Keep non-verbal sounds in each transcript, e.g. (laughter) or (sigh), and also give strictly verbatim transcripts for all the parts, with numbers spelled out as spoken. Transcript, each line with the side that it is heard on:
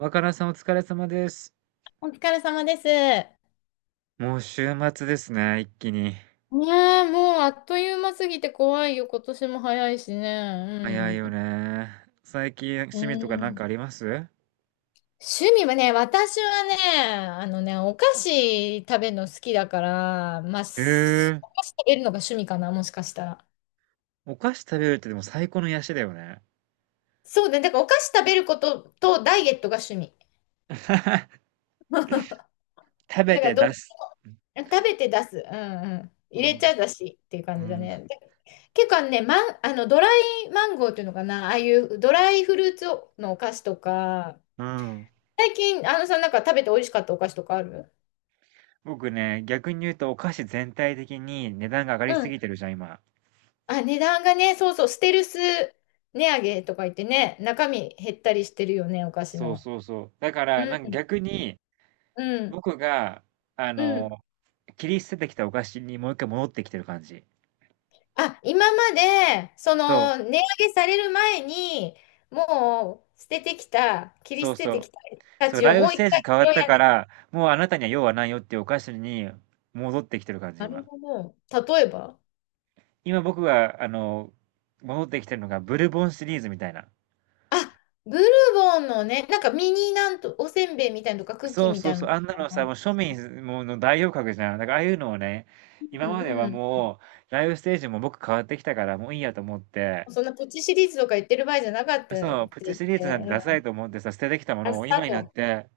right: 若菜さんお疲れ様です。
left: お疲れ様です。ね
right: もう週末ですね、一気に。
left: え、もうあっという間すぎて怖いよ。今年も早いし
right: 早い
left: ね。
right: よね。最近
left: う
right: 趣味とか
left: ん。
right: なん
left: うん。
right: かあります？
left: 趣味はね、私はね、あのね、お菓子食べるの好きだから、まあ、
right: へ
left: す
right: え。
left: お菓子食べるのが趣味かな、もしかしたら。
right: お菓子食べるってでも最高の癒しだよね。
left: そうだね、だからお菓子食べることとダイエットが趣味。
right: (laughs) 食べ
left: だか
right: て
left: らど、
right: 出す。
left: 食べて出す。うんうん。
right: う
left: 入れち
right: ん。
left: ゃだしっていう
right: う
left: 感じだ
right: ん。
left: ね。で、結構ね、マン、あの、ドライマンゴーっていうのかな、ああいうドライフルーツのお菓子とか。
right: うん。
left: 最近、あのさん、なんか食べて美味しかったお菓子とかある？
right: 僕ね、逆に言うとお菓子全体的に値段が上が
left: う
right: りす
left: ん。
right: ぎてるじゃん、今。
left: あ、値段がね、そうそう、ステルス値上げとか言ってね、中身減ったりしてるよね、お菓子
right: そう
left: の。
right: そうそう。だか
left: う
right: ら、なんか
left: ん、
right: 逆に
left: うん、
right: 僕が、あ
left: うん。
right: の、切り捨ててきたお菓子にもう一回戻ってきてる感じ。
left: あ、今まで、そ
right: そう。
left: の、値上げされる前に、もう、捨ててきた、切り
right: そ
left: 捨
right: う
left: て
right: そ
left: て
right: う。
left: きたた
right: そう、
left: ちを
right: ライフ
left: も
right: ス
left: う一
right: テージ
left: 回
right: 変わっ
left: 拾
right: た
left: い上
right: か
left: げ。
right: ら、もうあなたには用はないよっていうお菓子に戻ってきてる感じ、
left: なる
right: 今。
left: ほど。例えば？
right: 今僕が、あの、戻ってきてるのがブルボンシリーズみたいな。
left: あ、ブルボンのね、なんかミニなんと、おせんべいみたいなのとか、クッキ
right: そ
left: ー
right: う
left: み
right: そ
left: た
right: う
left: いな
right: そ
left: の
right: う、
left: と
right: あんなのさ、
left: か。
right: もう庶民もうの代表格じゃん。だからああいうのをね、今
left: う
right: まで
left: ん
right: は
left: うん。
right: もう、ライフステージも僕変わってきたから、もういいやと思って、
left: そんなポチシリーズとか言ってる場合じゃなかったって
right: そう、プチ
left: 言っ
right: シリーズなん
left: て、
right: てダサいと思ってさ、捨ててきたも
left: うん、あ、
right: のを
left: スタ
right: 今
left: ー
right: になっ
left: ト。
right: て、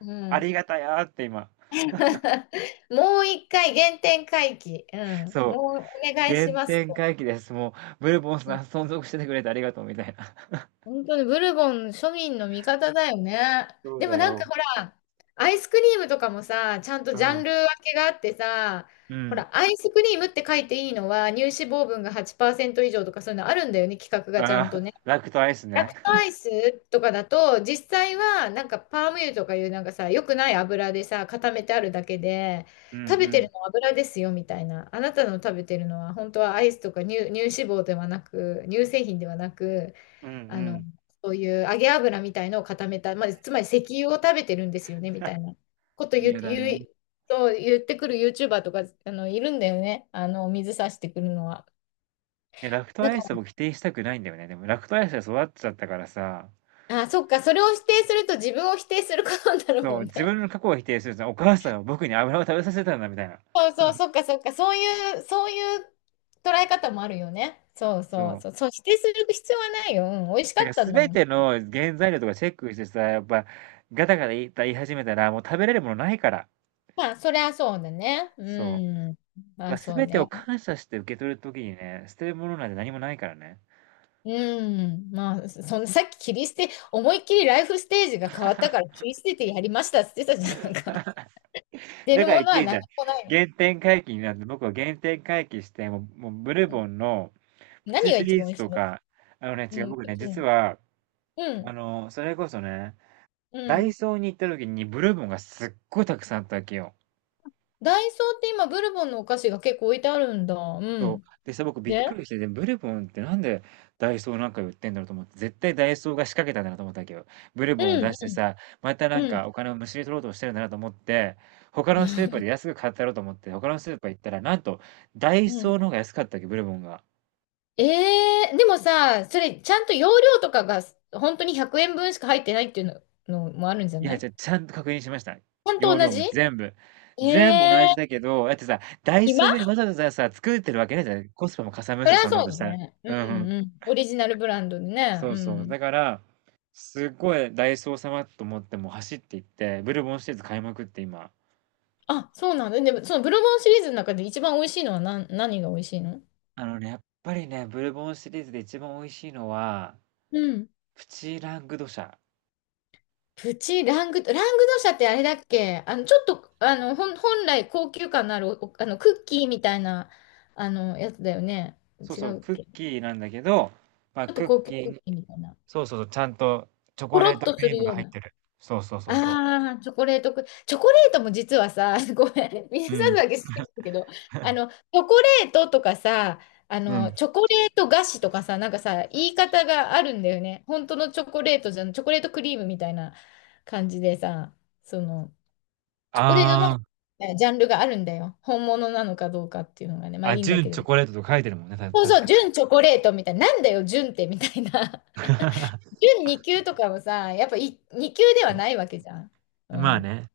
left: う
right: あ
left: ん。
right: りがたやーって今。
left: (laughs) もう一回原点回帰。うん。
right: そう、
left: もうお願い
right: 原
left: します
right: 点
left: と。
right: 回帰です。もう、ブルボン
left: う
right: さ
left: ん。
right: ん存続しててくれてありがとうみたいな。
left: 本当にブルボン庶民の味方だよね。
right: そう
left: で
right: だ
left: もなんか
right: よ。
left: ほら、アイスクリームとかもさ、ちゃんと
right: う
left: ジャン
right: ん。
left: ル分けがあってさ、
right: う
left: ほ
right: ん。
left: ら、アイスクリームって書いていいのは乳脂肪分がはちパーセント以上とかそういうのあるんだよね、規格がちゃんと
right: ああ、
left: ね。
right: (laughs) ラクトアイス
left: ラ
right: ね。
left: クトアイスとかだと、実際はなんかパーム油とかいうなんかさ、良くない油でさ、固めてあるだけで、
right: うんう
left: 食べて
right: ん。
left: るのは油ですよみたいな。あなたの食べてるのは本当はアイスとか乳、乳脂肪ではなく、乳製品ではなく、
right: うんう
left: あの、
right: ん。
left: そういう揚げ油みたいのを固めた、まあ、つまり石油を食べてるんですよねみたいなこと言う、
right: 嫌だ
left: 言
right: ね。
left: う、そう言ってくる YouTuber とか、あの、いるんだよね。あの、水差してくるのは。
right: え、ラクト
left: だ
right: アイ
left: か
right: スを否定したくないんだよね。でもラクトアイスで育っちゃったからさ、
left: ら、あ、そっか、それを否定すると自分を否定することになる
right: そ
left: も
right: う、
left: ん
right: 自
left: ね。
right: 分の過去を否定すると、お母さんは僕に油を食べさせたんだみたいな。
left: そうそう、そっかそっか、そういう、そういう捉え方もあるよね。そう
right: そ
left: そう
right: う。
left: そう、そう、否定する必要はないよ。うん、美味しか
right: だか
left: った
right: ら
left: んだ
right: 全
left: もん。
right: ての原材料とかチェックしてさ、やっぱガタガタ言い言い始めたら、もう食べれるものないから。
left: まあ、そりゃそうだね。う
right: そう。
left: ん。ま
right: まあ、
left: あ、そう
right: 全てを
left: ね。
right: 感謝して受け取る時にね、捨てるものなんて何もないからね。
left: うん。まあ、そのさっき切り捨て、思いっきりライフステージが変わったから切り捨ててやりましたって言ってたじゃんなんか。(laughs) 出
right: だ
left: る
right: から
left: も
right: 言っ
left: の
right: て
left: は
right: いいじ
left: 何
right: ゃん。
left: もないの。
right: 原点回帰になって、僕は原点回帰して、もう、もうブル
left: うん、
right: ボンのプ
left: 何
right: チ
left: が
right: シ
left: 一
right: リー
left: 番美
right: ズ
left: 味し
right: と
left: いの？
right: か、あのね、
left: う
right: 違う、
left: ん、
right: 僕
left: 北
right: ね、実
left: 京、
right: は、
left: う
right: あ
left: ん、
right: の、それこそね、
left: う
right: ダイ
left: ん。
right: ソーに行った時にブルボンがすっごいたくさんあったわけよ。
left: ダイソーって今、ブルボンのお菓子が結構置いてあるんだ。う
right: そう。
left: ん。
right: でさ、僕びっく
left: で、
right: りして、で、ブルボンってなんでダイソーなんか売ってんだろうと思って、絶対ダイソーが仕掛けたんだなと思ったわけど、ブルボンを
left: う
right: 出
left: ん、
right: してさ、またな
left: う
right: ん
left: ん。
right: かお金をむしり取ろうとしてるんだなと思って、他
left: う
right: のスー
left: ん
right: パーで安く買ったろうと思って、他のスーパー行ったら、なんと、ダイ
left: うん、
right: ソーの方が安かったわけ、ブルボンが。
left: ええ、でもさ、それ、ちゃんと容量とかが、本当にひゃくえんぶんしか入ってないっていうの、のもあるんじゃ
right: い
left: な
right: や、
left: い？
right: じ
left: ち
right: ゃあ、ちゃんと確認しました。
left: ゃんと
right: 容
left: 同
right: 量も
left: じ、
right: 全部。
left: え
right: 全部同
left: え、
right: じだけど、だってさ、ダイソーより
left: 今、
right: わざわざさ、作ってるわけねえじゃん。コスパもかさむ
left: そ
right: し、
left: れは
right: そんなこ
left: そ
right: とし
left: う
right: たら。
left: ね。う
right: うんうん。
left: んうん。オリジナルブランドでね。
right: そ
left: う
right: うそう。
left: ん。
right: だから、すっごいダイソー様と思ってもう走って行って、ブルボンシリーズ買いまくって今。
left: あ、そうなんだ。でも、そのブルボンシリーズの中で一番美味しいのは何、何が美味しいの？
right: あのね、やっぱりね、ブルボンシリーズで一番美味しいのは、
left: うん。
right: プチラングドシャ。
left: プチラングド、ラングドシャってあれだっけ、あの、ちょっと、あの、ほん、本来高級感のあるお、あの、クッキーみたいな、あの、やつだよね。
right: そう
left: 違
right: そう、
left: うっ
right: クッ
left: け、ち
right: キーなんだけど、まあ、
left: ょっと
right: クッ
left: 高級
right: キ
left: ク
right: ー
left: ッ
right: に、
left: キーみたいな。
right: そうそうそう、ちゃんとチョ
left: ポ
right: コ
left: ロ
right: レー
left: ッ
right: ト
left: と
right: ク
left: す
right: リー
left: る
right: ムが
left: よう
right: 入っ
left: な。
right: てる。そうそうそうそ
left: ああ、チョコレートク、チョコレートも実はさ、(laughs) ごめん、皆
right: う。う
left: さん
right: ん。
left: だけ好きなんだけど、あの、チョコレートとかさ、あ
right: う
left: の、
right: ん。
left: チョコレート菓子とかさ、なんかさ、言い方があるんだよね。本当のチョコレートじゃん、チョコレートクリームみたいな感じでさ、その、チョコレート
right: あ
left: も、えジャンルがあるんだよ。本物なのかどうかっていうのがね、ま
right: あ、
left: あい
right: あ、
left: いんだ
right: 純
left: けど。
right: チョコレートとか書いてるもんね、た
left: そう
right: 確
left: そ
right: か
left: う、
right: に。
left: 純チョコレートみたいな、なんだよ、純ってみたいな。
right: (laughs)
left: 準に級とかもさ、やっぱいに級ではないわけじゃん。う
right: まあ
left: ん。
right: ね。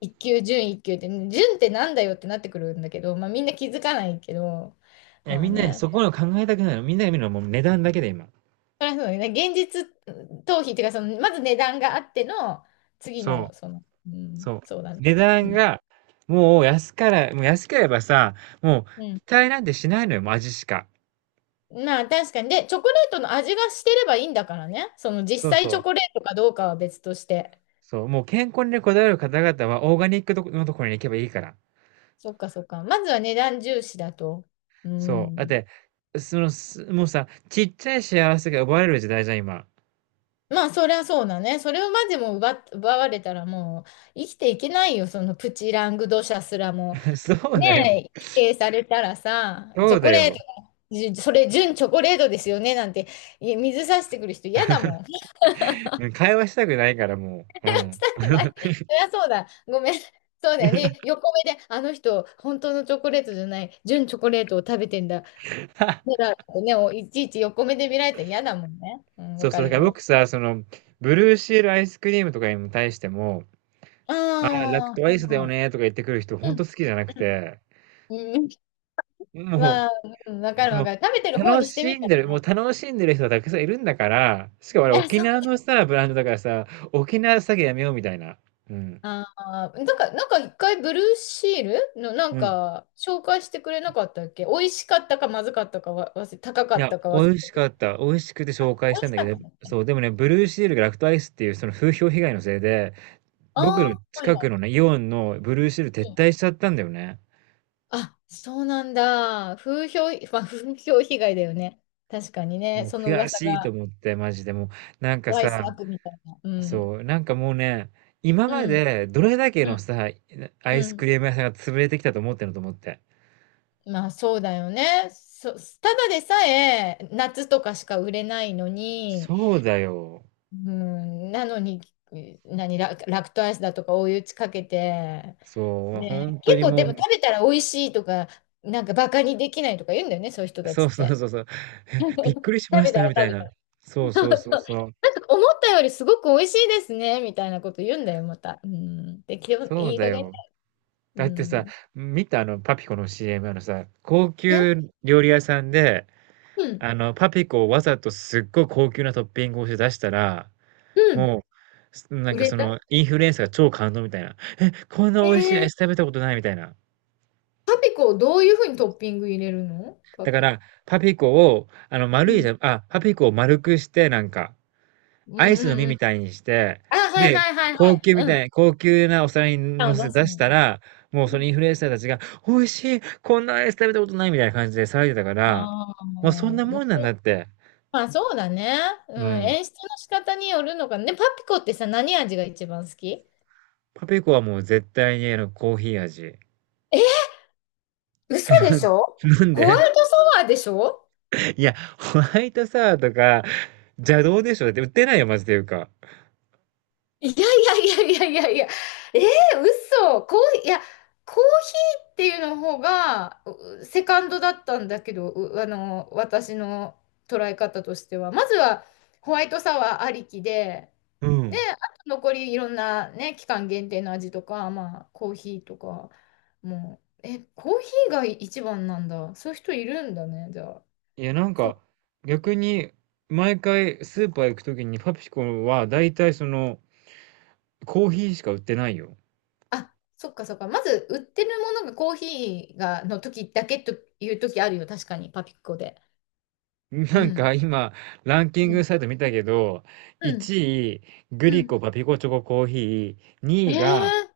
left: いっ級、準いっ級って、準ってなんだよってなってくるんだけど、まあみんな気づかないけど、
right: え、
left: まあ
right: みんなね、
left: ね。
right: そこの考えたくないの。みんなが見るのはもう値段だけで今。
left: そりゃそうだね。現実逃避っていうか、その、まず値段があっての、次
right: そう、
left: の、その、うん、
right: そう。
left: そうだね。
right: 値
left: う
right: 段
left: ん。
right: が、もう安から、もう安ければさ、もう
left: うん。
right: 期待なんてしないのよ、もう味しか。
left: まあ確かに。で、チョコレートの味がしてればいいんだからね。その実
right: そう
left: 際
right: そ
left: チ
right: う。
left: ョコレートかどうかは別として。
right: そう、もう健康にねこだわる方々はオーガニックとこのところに行けばいいから。
left: そっかそっか。まずは値段重視だと。う
right: そう。だっ
left: ん。
right: て、その、すもうさ、ちっちゃい幸せが奪われる時代じゃん、今。
left: まあ、そりゃそうだね。それをまでも奪っ、奪われたらもう生きていけないよ。そのプチラングドシャすらも。
right: (laughs) そうだよ。
left: ねえ、否定されたらさ、チ
right: そ
left: ョ
right: う
left: コ
right: だ
left: レー
right: よ。
left: ト、じゅそれ純チョコレートですよねなんて、い水さしてくる人嫌だもん。(laughs) し
right: (laughs) うん、会話したくないからもう。うん。
left: たくない。そりゃそうだ。ごめん。そうだよ
right: (laughs)
left: ね。横目で、あの人、本当のチョコレートじゃない、純チョコレートを食べてんだ。そうだってね、おいちいち横目で見られたら嫌だもんね。うん、
right: そ
left: わ
right: う
left: か
right: そう、だ
left: る
right: から
left: よ。
right: 僕さ、その、ブルーシールアイスクリームとかに対しても、
left: あ
right: ああ、ラクトア
left: あ、は
right: イ
left: い
right: スだよ
left: は
right: ねとか言ってくる人ほん
left: い。う
right: と
left: ん。
right: 好きじゃなく
left: う
right: て、
left: ん。うん、
right: も
left: まあ、うん、わかる
right: う、
left: わ
right: もう、
left: かる。食べてる方
right: 楽
left: にして
right: し
left: み
right: ん
left: た
right: で
left: ら
right: る、もう
left: ね。
right: 楽しんでる人はたくさんいるんだから、しかもあ
left: い
right: れ
left: や、
right: 沖
left: そう。
right: 縄のさ、ブランドだからさ、沖縄詐欺やめようみたいな。うん。
left: ああ、なんか、なんか一回ブルーシールのなん
right: うん。
left: か紹介してくれなかったっけ？美味しかったかまずかったかわ、忘れ、高か
right: い
left: っ
right: や、
left: たか忘
right: 美味
left: れ
right: し
left: たけ
right: か
left: ど。
right: った。美味しくて
left: あ、
right: 紹介し
left: 美
right: た
left: 味
right: ん
left: し
right: だけ
left: かった
right: ど、
left: んだっけ？
right: そう、でもね、ブルーシールがラクトアイスっていうその風評被害のせいで、
left: あ
right: 僕の
left: あー、はい
right: 近く
left: は
right: のね、イオンのブルーシール
left: い。
right: 撤
left: う
right: 退
left: ん、
right: しちゃったんだよね。
left: あ、そうなんだ。風評、(laughs) まあ、風評被害だよね。確かにね。
right: もう
left: その
right: 悔
left: 噂
right: しいと
left: が、
right: 思って、マジでもう、なんか
left: ワイス
right: さ、
left: 悪みたいな。うん。
right: そう、なんかもうね、今ま
left: うん。
right: でどれだけ
left: う
right: の
left: ん。
right: さ、アイ
left: う
right: スク
left: ん。
right: リーム屋さんが潰れてきたと思ってんのと思って。
left: まあそうだよね。そ、ただでさえ夏とかしか売れないのに、
right: そうだよ。
left: うん、なのに、何、ラ、ラクトアイスだとか追い打ちかけて、
right: そう、
left: ね、
right: 本当
left: 結
right: に
left: 構
right: も
left: でも
right: う、
left: 食べたら美味しいとか、なんかバカにできないとか言うんだよね、そういう人た
right: そ
left: ち
right: う
left: っ
right: そう
left: て。
right: そうそう、
left: (laughs) 食
right: (laughs) びっくりしまし
left: べた
right: た
left: ら
right: みた
left: 食
right: いな。
left: べ
right: そう
left: たら。
right: そ
left: そ
right: うそう
left: う
right: そう。
left: そう思ったよりすごく美味しいですね、みたいなこと言うんだよ、また。うん。で、きょ、
right: そう
left: いい
right: だ
left: 加減ね。
right: よ。
left: う
right: だってさ、
left: ん。
right: 見たあのパピコの シーエム あのさ、高
left: え、
right: 級料理屋さんで、
left: うん。
right: あの、パピコをわざとすっごい高級なトッピングをして出したら、
left: うん。
right: もう、すなん
left: 売
right: か
left: れ
right: そ
left: た、
right: の、インフルエンサーが超感動みたいな。え、こんな美味しいア
left: え
right: イス
left: ー、
right: 食べたことないみたいな。
left: パピコをどういうふうにトッピング入れるのパ
right: だか
left: ピコ。
right: ら、パピコを、あの、
left: う
right: 丸いじ
left: ん。
right: ゃ、あ、パピコを丸くして、なんか、
left: う
right: ア
left: ん
right: イス
left: う
right: の
left: ん
right: 実
left: う
right: み
left: ん。
right: たいにして、
left: あ、はい
right: で、
left: はいはいは
right: 高
left: い。
right: 級み
left: うん。
right: たい、高級なお皿に
left: パ
right: 乗
left: ンを
right: せ
left: 出
right: て
left: す
right: 出し
left: ん
right: た
left: だ。
right: ら、もう
left: う
right: その
left: ん、
right: インフルエンサーたちが、美味しい、こんなアイス食べたことないみたいな感じで騒いでたから、
left: ああ、
right: もうそん
left: も
right: な
left: う、も
right: も
left: う
right: んなんだっ
left: こ、
right: て。
left: まあそうだね。
right: う
left: うん。
right: ん。
left: 演出の仕方によるのかね。パピコってさ、何味が一番好き？
right: パピコはもう絶対にあのコーヒー味。
left: え、嘘でし
right: (laughs)
left: ょ？
right: なん
left: ホワ
right: で
left: イトソワーでしょ？
right: いや、ホワイトサワーとか邪道でしょだって売ってないよ、マジでいうか。
left: いやいやいやいやいやいや、えー、嘘、コーヒー、いや、コーヒーっていうの方が、うセカンドだったんだけど、う、あの、私の捉え方としては。まずは、ホワイトサワーありきで、
right: う
left: で、
right: ん。
left: あと残りいろんなね、期間限定の味とか、まあ、コーヒーとか、もう、え、コーヒーが一番なんだ。そういう人いるんだね、じゃあ。
right: いや、なんか逆に毎回スーパー行くときにパピコは大体そのコーヒーしか売ってないよ。
left: あ、そっかそっか。まず、売ってるものがコーヒーが、の時だけという時あるよ。確かに、パピコで。
right: な
left: う
right: ん
left: ん。
right: か今ランキン
left: う
right: グ
left: ん。
right: サイト見たけど、
left: うん。
right: いちいグ
left: う
right: リ
left: ん。
right: コパピコチョココーヒー、
left: え
right: にいが
left: ー、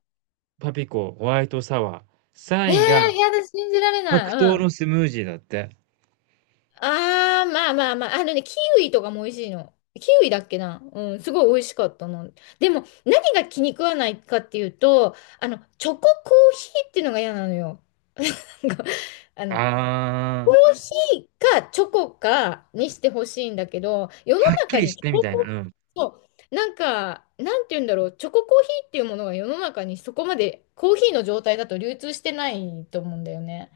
right: パピコホワイトサワー、
left: えー、
right: さんいが
left: やだ、信じられ
right: 白
left: ない。
right: 桃
left: うん。
right: のスムージーだって。
left: あー、まあまあまあ。あのね、キウイとかも美味しいの。キウイだっけな。うん、すごい美味しかったな。でも、何が気に食わないかっていうと、あの、チョココーヒーっていうのが嫌なのよ。(laughs) なんか、あの、コ
right: あ
left: ー
right: あ、
left: ヒーかチョコかにしてほしいんだけど、世の
right: はっき
left: 中
right: り
left: に
right: し
left: チョ
right: てみ
left: コ
right: たい
left: コ
right: な、
left: ー
right: う
left: ヒー、
right: ん。
left: そう、なんか、なんて言うんだろう、チョココーヒーっていうものが世の中にそこまでコーヒーの状態だと流通してないと思うんだよね。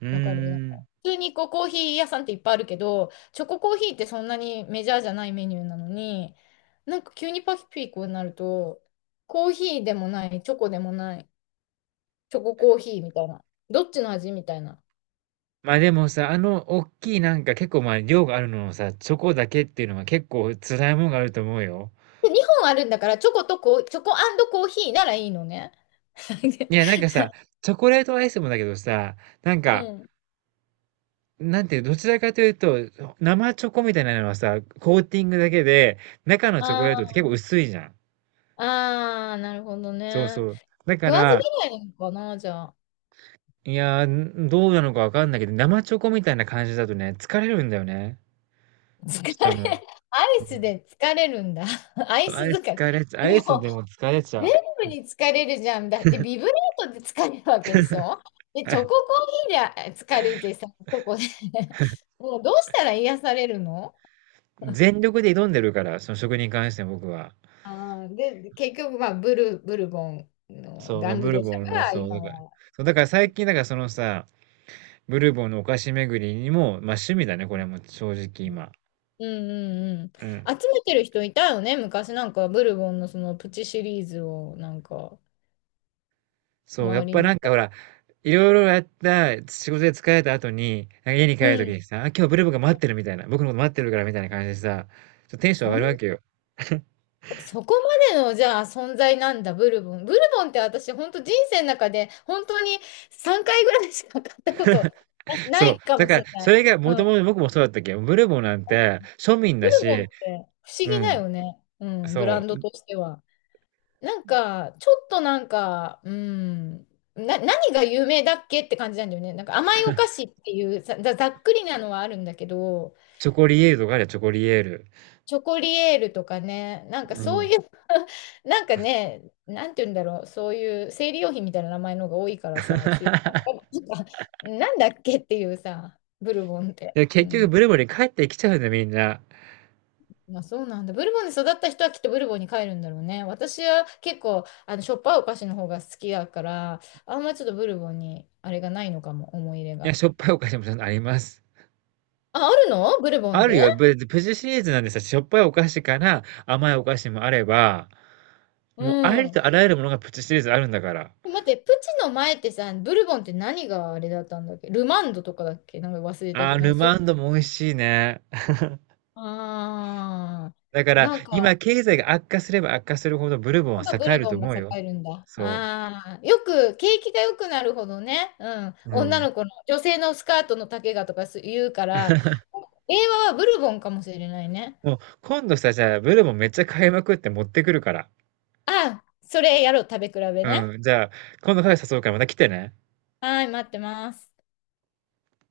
right: うー
left: わかる。なんか
right: ん。
left: 普通にこうコーヒー屋さんっていっぱいあるけど、チョココーヒーってそんなにメジャーじゃないメニューなのに、なんか急にパピーコになると、コーヒーでもない、チョコでもない、チョココーヒーみたいな、どっちの味みたいな。
right: ま、でもさ、あのおっきいなんか結構、ま、量があるのをさ、チョコだけっていうのは結構辛いもんがあると思うよ。
left: で、にほんあるんだから、チョコとコー、チョココーヒーならいいのね。
right: いや、なん
left: (laughs)
right: かさ、チョコレートアイスもだけどさ、なん
left: う
right: か、
left: ん。(laughs)
right: なんていう、どちらかというと、生チョコみたいなのはさ、コーティングだけで、中のチョコ
left: あ
right: レートって結
left: あ、
right: 構薄いじゃん。
left: ああ、なるほど
right: そうそ
left: ね。
right: う。だか
left: 食わず
right: ら、
left: 嫌いなのかな、じゃあ。
right: いや、ん、どうなのかわかんないけど、生チョコみたいな感じだとね、疲れるんだよね、
left: 疲れ、
right: 舌も。
left: ア
right: う
left: イス
right: ん。
left: で疲れるんだ。(laughs) アイ
right: あ
left: ス
right: れ
left: 疲れ。
right: 疲れちゃう。ア
left: も
right: イス
left: う、
right: でも疲れちゃ
left: 全
right: う。
left: 部に疲れるじゃん。だって、ビブレートで疲れるわけでしょ。で、チョココ
right: (laughs)
left: ーヒーで疲れてさ、ここで。 (laughs) もうどうしたら癒されるの。
right: 全力で挑んでるから、その食に関して僕は。
left: ああで、結局、まあ、ブル、ブルボンの
right: そう、ま
left: ダ
right: あ、
left: ン
right: ブ
left: グ
right: ル
left: ド社
right: ボンの、
left: が
right: そう、
left: 今
right: だから、
left: は。
right: そう、だから最近、だからそのさ、ブルボンのお菓子巡りにも、まあ趣味だね、これも正直
left: うん
right: 今。
left: うんうん。
right: うん。
left: 集めてる人いたよね。昔なんかブルボンのそのプチシリーズをなんか
right: そう、や
left: 周
right: っ
left: り
right: ぱ
left: にい
right: なん
left: た。
right: かほら、いろいろやった、仕事で疲れた後に、なんか家に帰
left: う
right: るとき
left: ん。
right: にさ、あ、今日ブルボンが待ってるみたいな、僕のこと待ってるからみたいな感じでさ、ちょっとテンション上
left: そ
right: が
left: ん、
right: るわけよ。(laughs)
left: そこまでのじゃあ存在なんだ、ブルボン。ブルボンって私本当人生の中で本当にさんかいぐらいしか買ったことな
right: そう。
left: いか
right: だ
left: もし
right: から、
left: れな
right: そ
left: い。
right: れがも
left: う
right: と
left: ん。
right: もと僕もそうだったっけど、ブルボンなんて庶民
left: ブ
right: だ
left: ルボン
right: し、
left: って不思
right: う
left: 議だ
right: ん。
left: よね。うん。ブラ
right: そ
left: ンド
right: う。
left: としては。なんか、ちょっとなんか、うん、な、何が有名だっけって感じなんだよね。なんか甘いお菓子っていうざ、ざざっくりなのはあるんだけど、
right: チョコリエールとかあるよ、チョコリエール。
left: チョコリエールとかね、なんか
right: う
left: そ
right: ん。
left: ういう。 (laughs) なんかね、なんて言うんだろう、そういう生理用品みたいな名前の方が多いからさ、ちょっとよ
right: (laughs)
left: くわかんない。なんかなんだっけっていうさ、ブルボンって。
right: で
left: う
right: 結局
left: ん。
right: ブルボンに帰ってきちゃうんだよ、みんな。
left: あ、そうなんだ。ブルボンで育った人はきっとブルボンに帰るんだろうね。私は結構、あの、しょっぱいお菓子の方が好きだから、あんまりちょっとブルボンに、あれがないのかも、思い入れ
right: いや、
left: が。
right: しょっぱいお菓子もちゃんとあります。
left: あ、あるのブルボン
right: ある
left: で。
right: よ、ぶプチシリーズなんでさ、しょっぱいお菓子から甘いお菓子もあれば、
left: う
right: もうあり
left: ん。
right: とあらゆるものがプチシリーズあるんだから。
left: 待って、プチの前ってさ、ブルボンって何があれだったんだっけ。ルマンドとかだっけ。なんか忘れた
right: あ
left: け
right: ー、
left: ど、なん
right: ル
left: かそう。
right: マンドも美味しいね。
left: ああ、
right: だから、
left: なん
right: 今
left: か、
right: 経済が悪化すれば悪化するほどブルボンは
left: 本当ブ
right: 栄え
left: ル
right: る
left: ボ
right: と
left: ンが
right: 思う
left: 栄
right: よ。
left: えるんだ。
right: そ
left: ああ、よく、景気が良くなるほどね、うん、
right: う。う
left: 女
right: ん。
left: の子の、女性のスカートの丈がとかす言うから、令和はブルボンかもしれないね。
right: もう今度さ、じゃあブルボンめっちゃ買いまくって持ってくるから。
left: ああ、それやろう、食べ比べね。
right: うん、じゃあ、今度カフェ誘うからまた来てね。
left: はい、待ってます。